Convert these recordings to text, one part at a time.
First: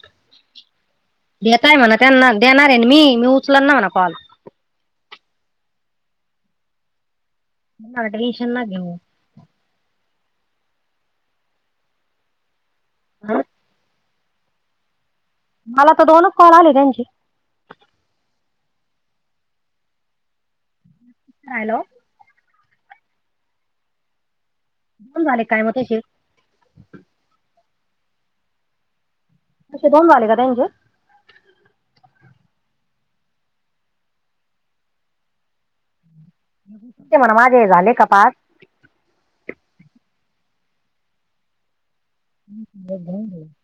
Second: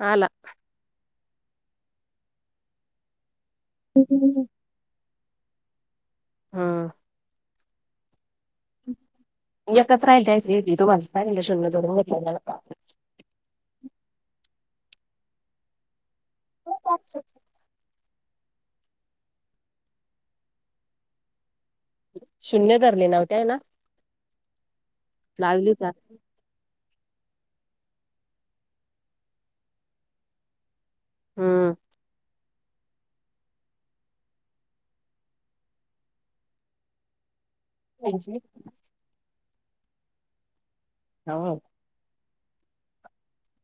आला येताय म्हण त्यांना देणारे नं मी, मी उ [unintelligible] हम्म हं त्याना मना टेंशन ना घेऊ. [inaudible] हा. मला तर दोनच कॉल आली त्यांची. हॅलो. शून्य धरले नव्हतय ना. कम झाले काय मग लागली का केशील. [unintelligible] हम ते म्हणं माझे झाले का पाच. [unintelligible] [unintelligible]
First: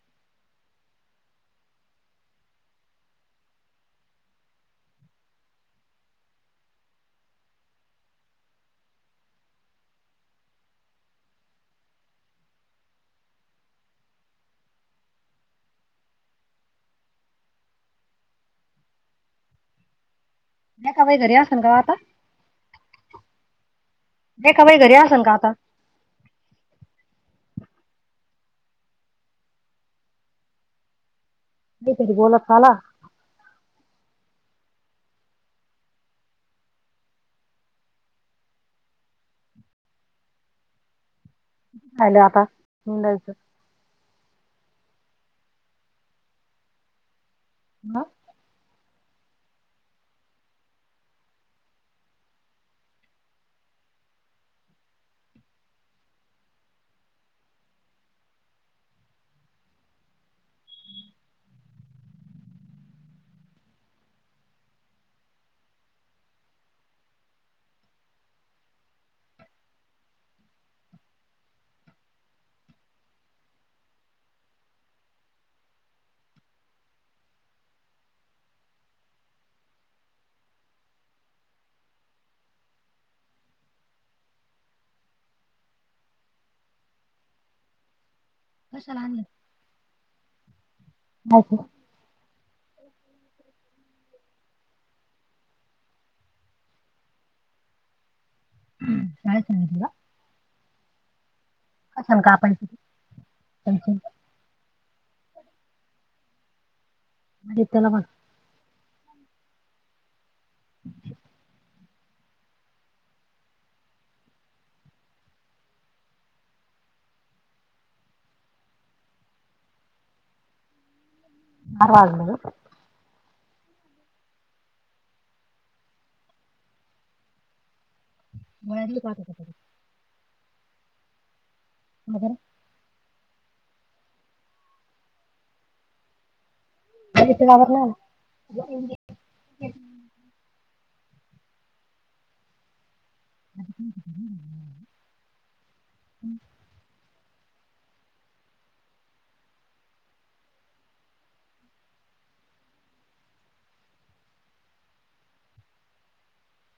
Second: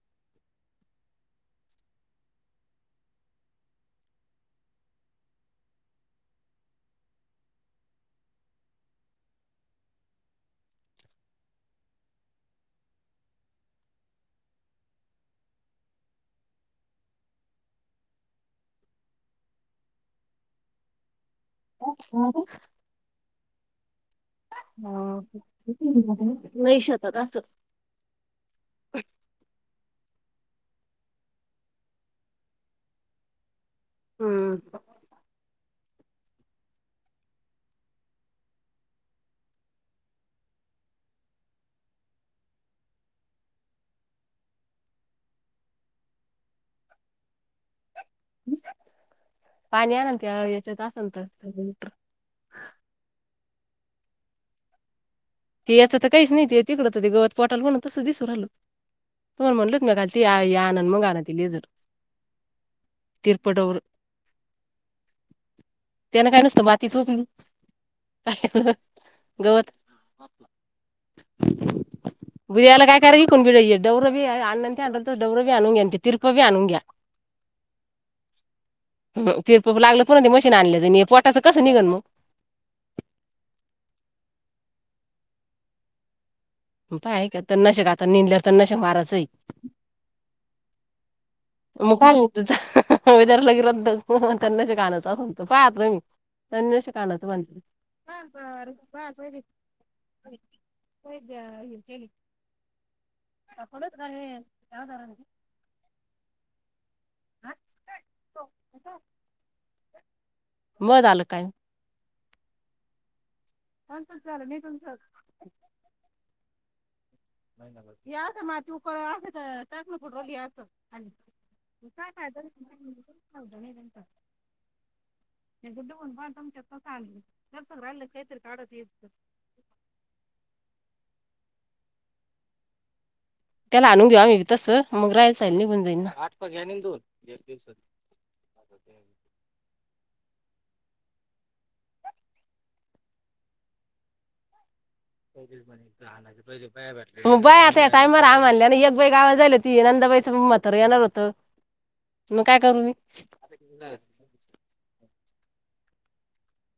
रेखा बाई घरी असन का हो आता? हा काय रेखाबाई घरी असन का आता? ह नाही शतात असं. नाही तरी बोलत आला. हम्म. ल आता हुं न ज. ह. अ्‌ पाणी आ ना क याच्यात असल तर. ते याचं तर काहीच नाही ते तिकडं ते गवत पटाल म्हणून तसं दिसू रायल. तो म्हटलत म काल आण मग आण त लेझर. तिरपटर. त्याना काय नसतं माती चोप काय ह ह गवत. टक‌् ट‌क‌्. बुद्याला काय काररी कणबीडय ड्र भी अणनंत अत डव्र भी अनंगयंत तीरप भी आणुंग्या. ह तीरप लागलं पण ते मशीन आणल्याचं. पोटाचं कस निघन मग? प ऐ का तर नशक आता निेदल्यावर तर नशक कशाला माराचं आणलं आहे. नायकी. [unintelligible] तणनाशक आणायचं म्हणत. हा बर बा. काय सांगितलं सां का आपण कापडत का यादार नी. घेतला बान. मज अल काय? तंच झालं नाही तुमचं. ं म ती उकर अस टकन फठव घतं. आणि चार वाजलं [unintelligible] गुड बण पासल् का? गळ्यातली पाहत होता. मदर त्याला आणून घ्यावा मी तसं मग राहायचाल निघून जाईन ना. आठघ आणि दोन. इथबर ना. [unintelligible] [unintelligible] मग बाय आता या टायमवर आम आणले. आणि एक बाई गावाला झाली होती. नंदबाईचं मातर येणार होतं. मग काय करू मी.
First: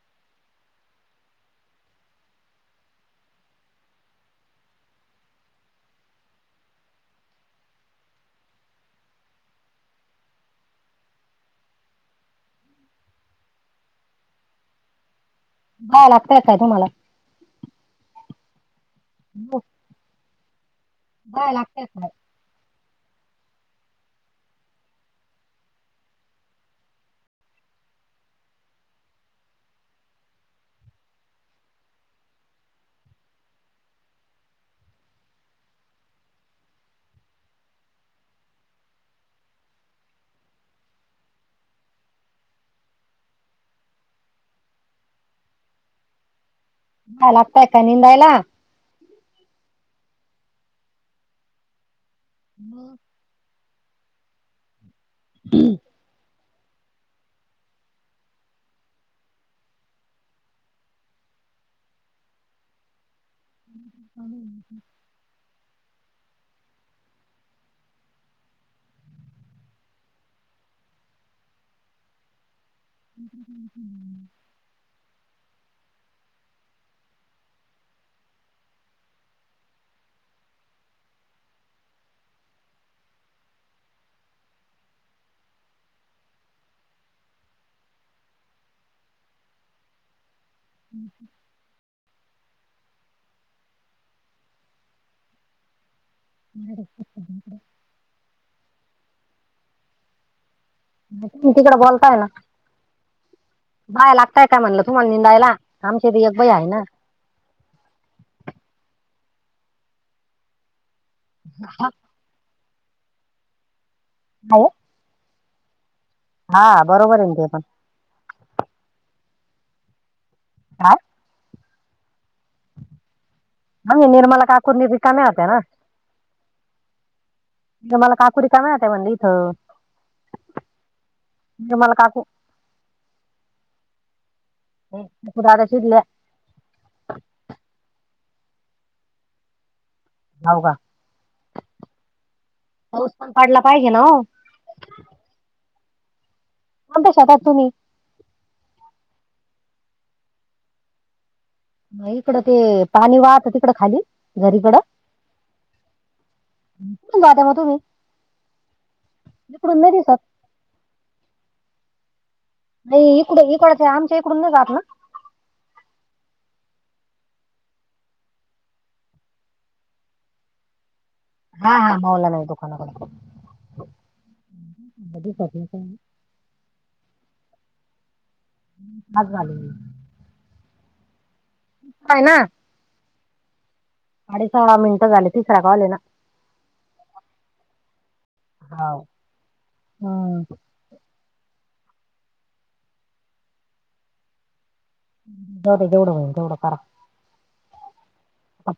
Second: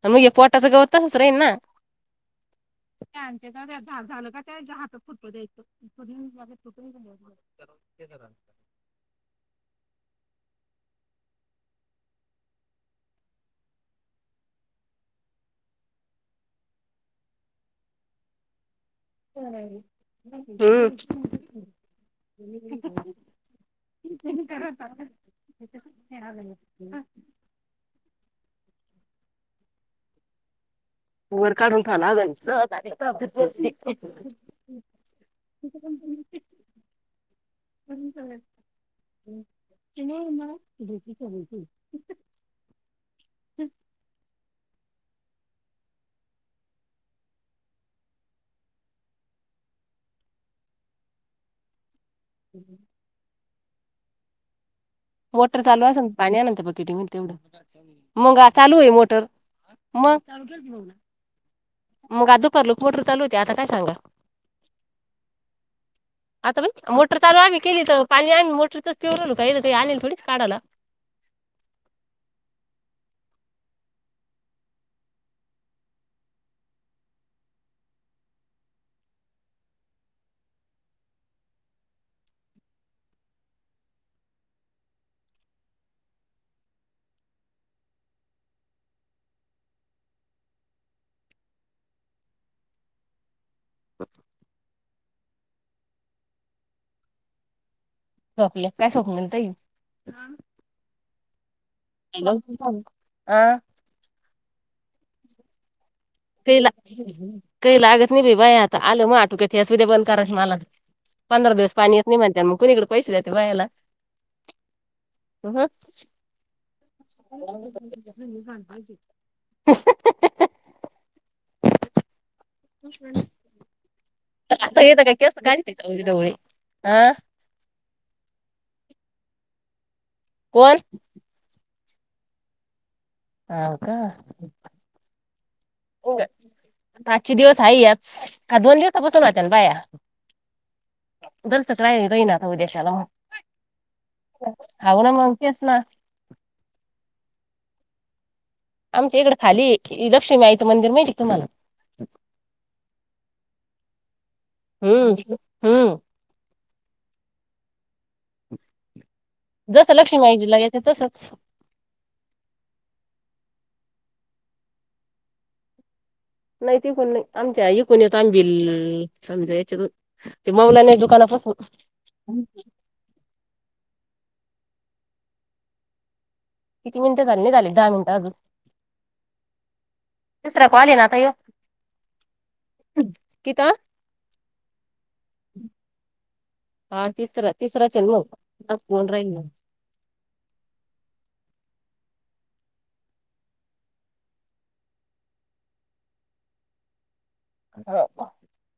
मग पोटाचं गवत हसराईन ना. झाल झाल का ते? हा तर फुटु दे तो [unintelligible] बा लागतयच काय तुम्हाला. [unintelligible] हूं काय लागते [unintelligible] [inaudible] [inaudible] वर काढून [unintelligible] [unintelligible] [unintelligible] आलात बायका निंदायला हूं हूं मोटर चालू असल... पाणी आणा ना... त्यां बकेटी मधनं तेवढं चालू ए... मग चालू ए मोटर. मंग [unintelligible] मग आज दुपारला मोटर चालू होती... आता काय सांगा [unintelligible] आता बाई... मोटर चालू आम्ही केली तर... पाणी आम्ही मोटरचंच पिऊ राहिलो... काय इथं आणेल थोडीच ए काढाला [unintelligible] हूं हूं [inaudible] झोपल्या काय... स्वप्नाली ताई? मग तुम्ही तिकडं बोलताय ना आ बायां लागताय का... म्हणलं तुम्हाला निंदायला... आमच्या हिथं एक बाई काही हाये ला ना काही लागत नाही बाई... बाया आता... आलं माह्या आटूक्यात [unintelligible] उद्या बंद कराय मला पंधरा दिवस पाणी येत नाई म्हणत्या... मग कुणीकडे पैसेे देता बायाला? हाये हूं हूं बरोबर [unintelligible] आहे ना ते पण [unintelligible] हूंहूं हूं हूंहूं हाव म्हणजे निर्मला आता काकूरी हिधं काय रिकाम्या केस होत्या ना काळी ए का ढवळे... आ निर्मला काकू... रिकाम्या होत्या म्हणलं इथं कोण? निर्मला काकू हाव का? कोण... पप्पू दादाच्या इथल्या आजच्या दिवस हाये याच... काल दोन दिवसांपासून होत्या ना बाया हाव का [unintelligible] राहील आता राहीन उद्याच्याला मग पाऊस पण पडला पाहिजे ना हो हाऊ ना.. मग. तेच ना कोणत्या शेतात तुम्ही? आमच्या इकडं खाली ए... लक्ष्मीआईचं मंदिर माहितीये का तुम्हाला? नाइ... इकडं ते पाणी... वाहतं तिकडं... खाली दरीकडं? हम्म हम्म कुठून जात्या मग तुम्ही? इकडून नाही जसं लक्ष्मी दिसत आईच्याला येतात तसंच नई... इकडू... इकडच्या... आमच्या इकडून नई जात ना? नई तिकून नई... आमच्या इकून येतो... आम्ही.... भी... ह्याच्यातून.... ते मौलाना दुकानापासून हा हा.... मौलानाच्या दुकानाकडून.... [unintelligible] किती मिनटं झाली... नई झाले... का दहा मिनटं अजून सात झाले तिसरा कॉल ए ना आता ह्यो? पय ना हूं... कितवा? साडे सोळा मिनिटं झालेत हा... तिसरा... तिसराच है ना मग... [unintelligible] फोन राहिला हम तेवढं जेवढं होईल तेवढ करा. हो.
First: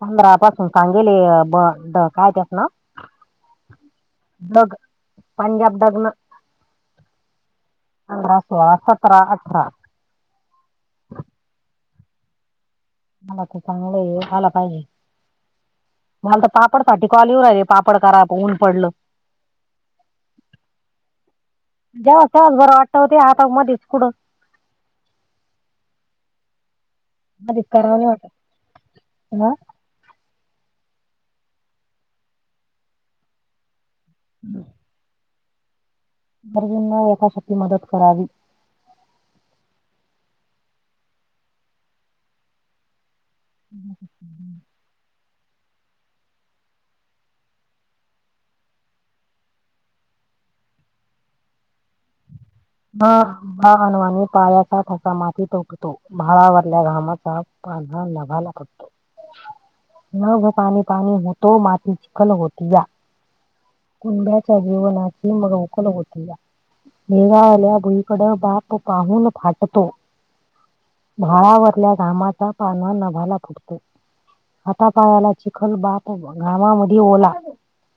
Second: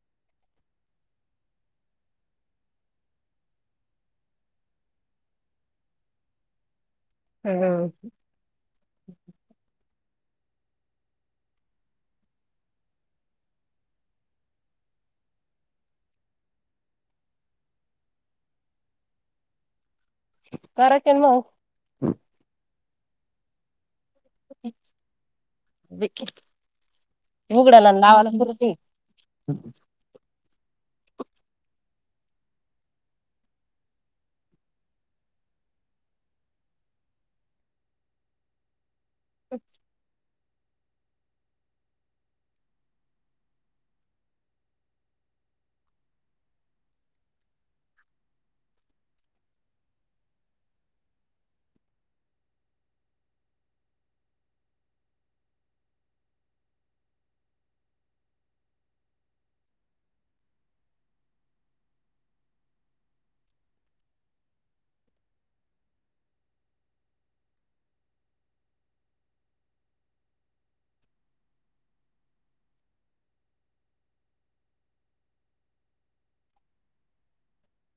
पंधरा पासून सांगेले ब काय त्यात ना. मग आणि याच्यातन हम्म. पंधरा, सोळा, सतरा, अठरा मला तू चांगलं हाय. ह्याला काय होईल. मला तर पापडसाठी कॉल येऊन राहिले. पापड करा आता ऊन पडलं. करायचे ना मग. जेव्हा तेव्हा बरं वाटत होते. हाता मध्येच पुढं. व [unintelligible] अरे करा ना हा. हम्म. अर्जुन ने एकासाठी मदत करावी. अच्छा, ह [inaudible] हा ह अनवानी पायाचा त्यासा माती ठोकतो. भाळावरल्या घामाचा पान घायला पटतो. नभ पाणी पाणी होतो. माती चिखल होती या. कुंब्याच्या जीवनाची मग उखल होती या. देव्हा आपल्या भुईकड बाप पाहून फाटतो. भाळावरल्या घामाचा पान नभाला फुटतो. हातापायाला चिखल बाप घामामध्ये ओला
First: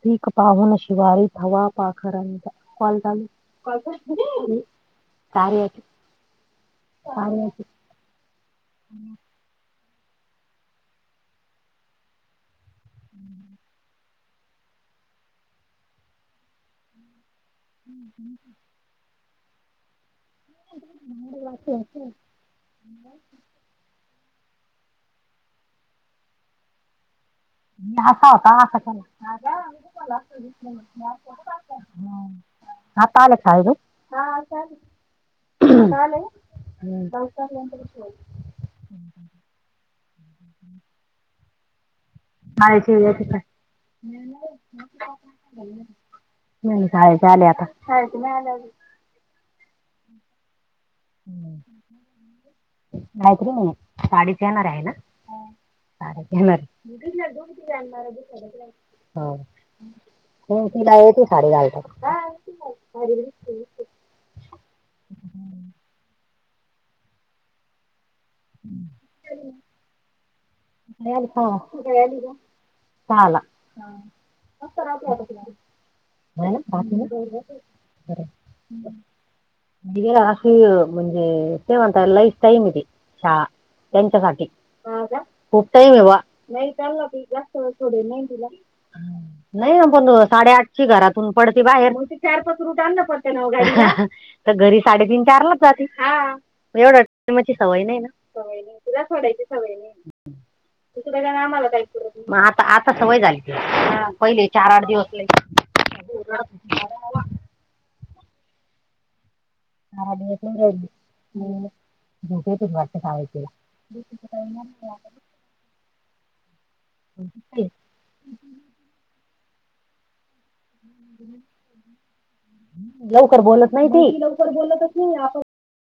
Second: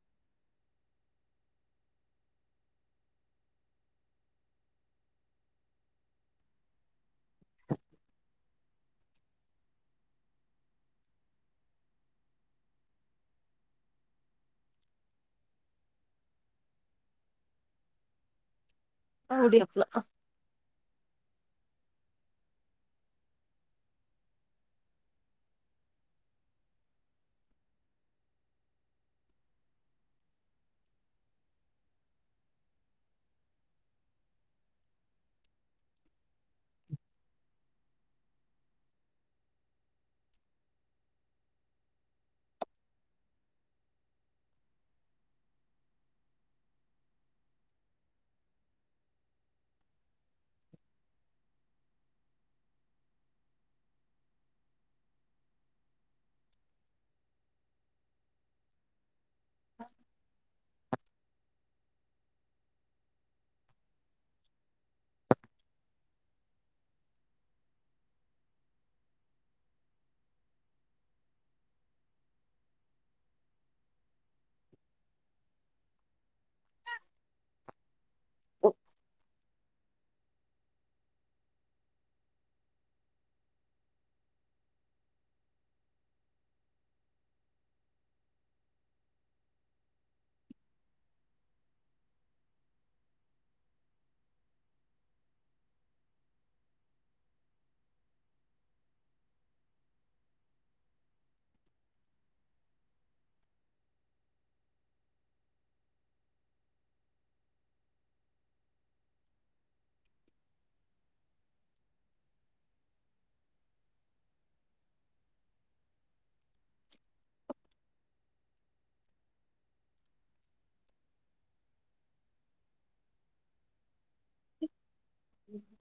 पीक पाहून शिवारी, थवा पाखरांचा काय आहे ते? काय आहे ते? हम् हम् हम्. उडी आपल वाचली असल. ह [inaudible] धाका होता ना तस तसला आता आलं खायले. आता आले. माहितीय येत नाही. नाही नाही शाळेचे आले आता. नाही तरी म्हणा साडीच येणार आहे ना. घेणार हा तिलाय तू साडी घालतात. ह [inaudible] हं. आली का? सहाला [unintelligible] हम्म. इकडं अशी म्हणजे काय म्हणता लाईफ टाईम आहे. ती शाळा त्यांच्या साठी खूप टाईम आहे येवा. थोडे नाही तिला नाही पण साडेआठची घरातून पडते बाहेर. चार पाच रुट आण पडते नव गाडीला. तर घरी साडेतीन चारलाच जातील. एवढ टायमची सवय नाही ना. तुला सोडायची सवय नाही. तिकडे राहून आम्हाला काय पुरत नव्हतं. म आता- आता सवय झाली. पहिले चार आठ दिवस लय [unintelligible] हम. बुठे प वाटत खायचे. ड्युटीचा टाईम झाला [unintelligible] [unintelligible] लवकर बोलत नाही ती. लवकर बोलतच नाही. आप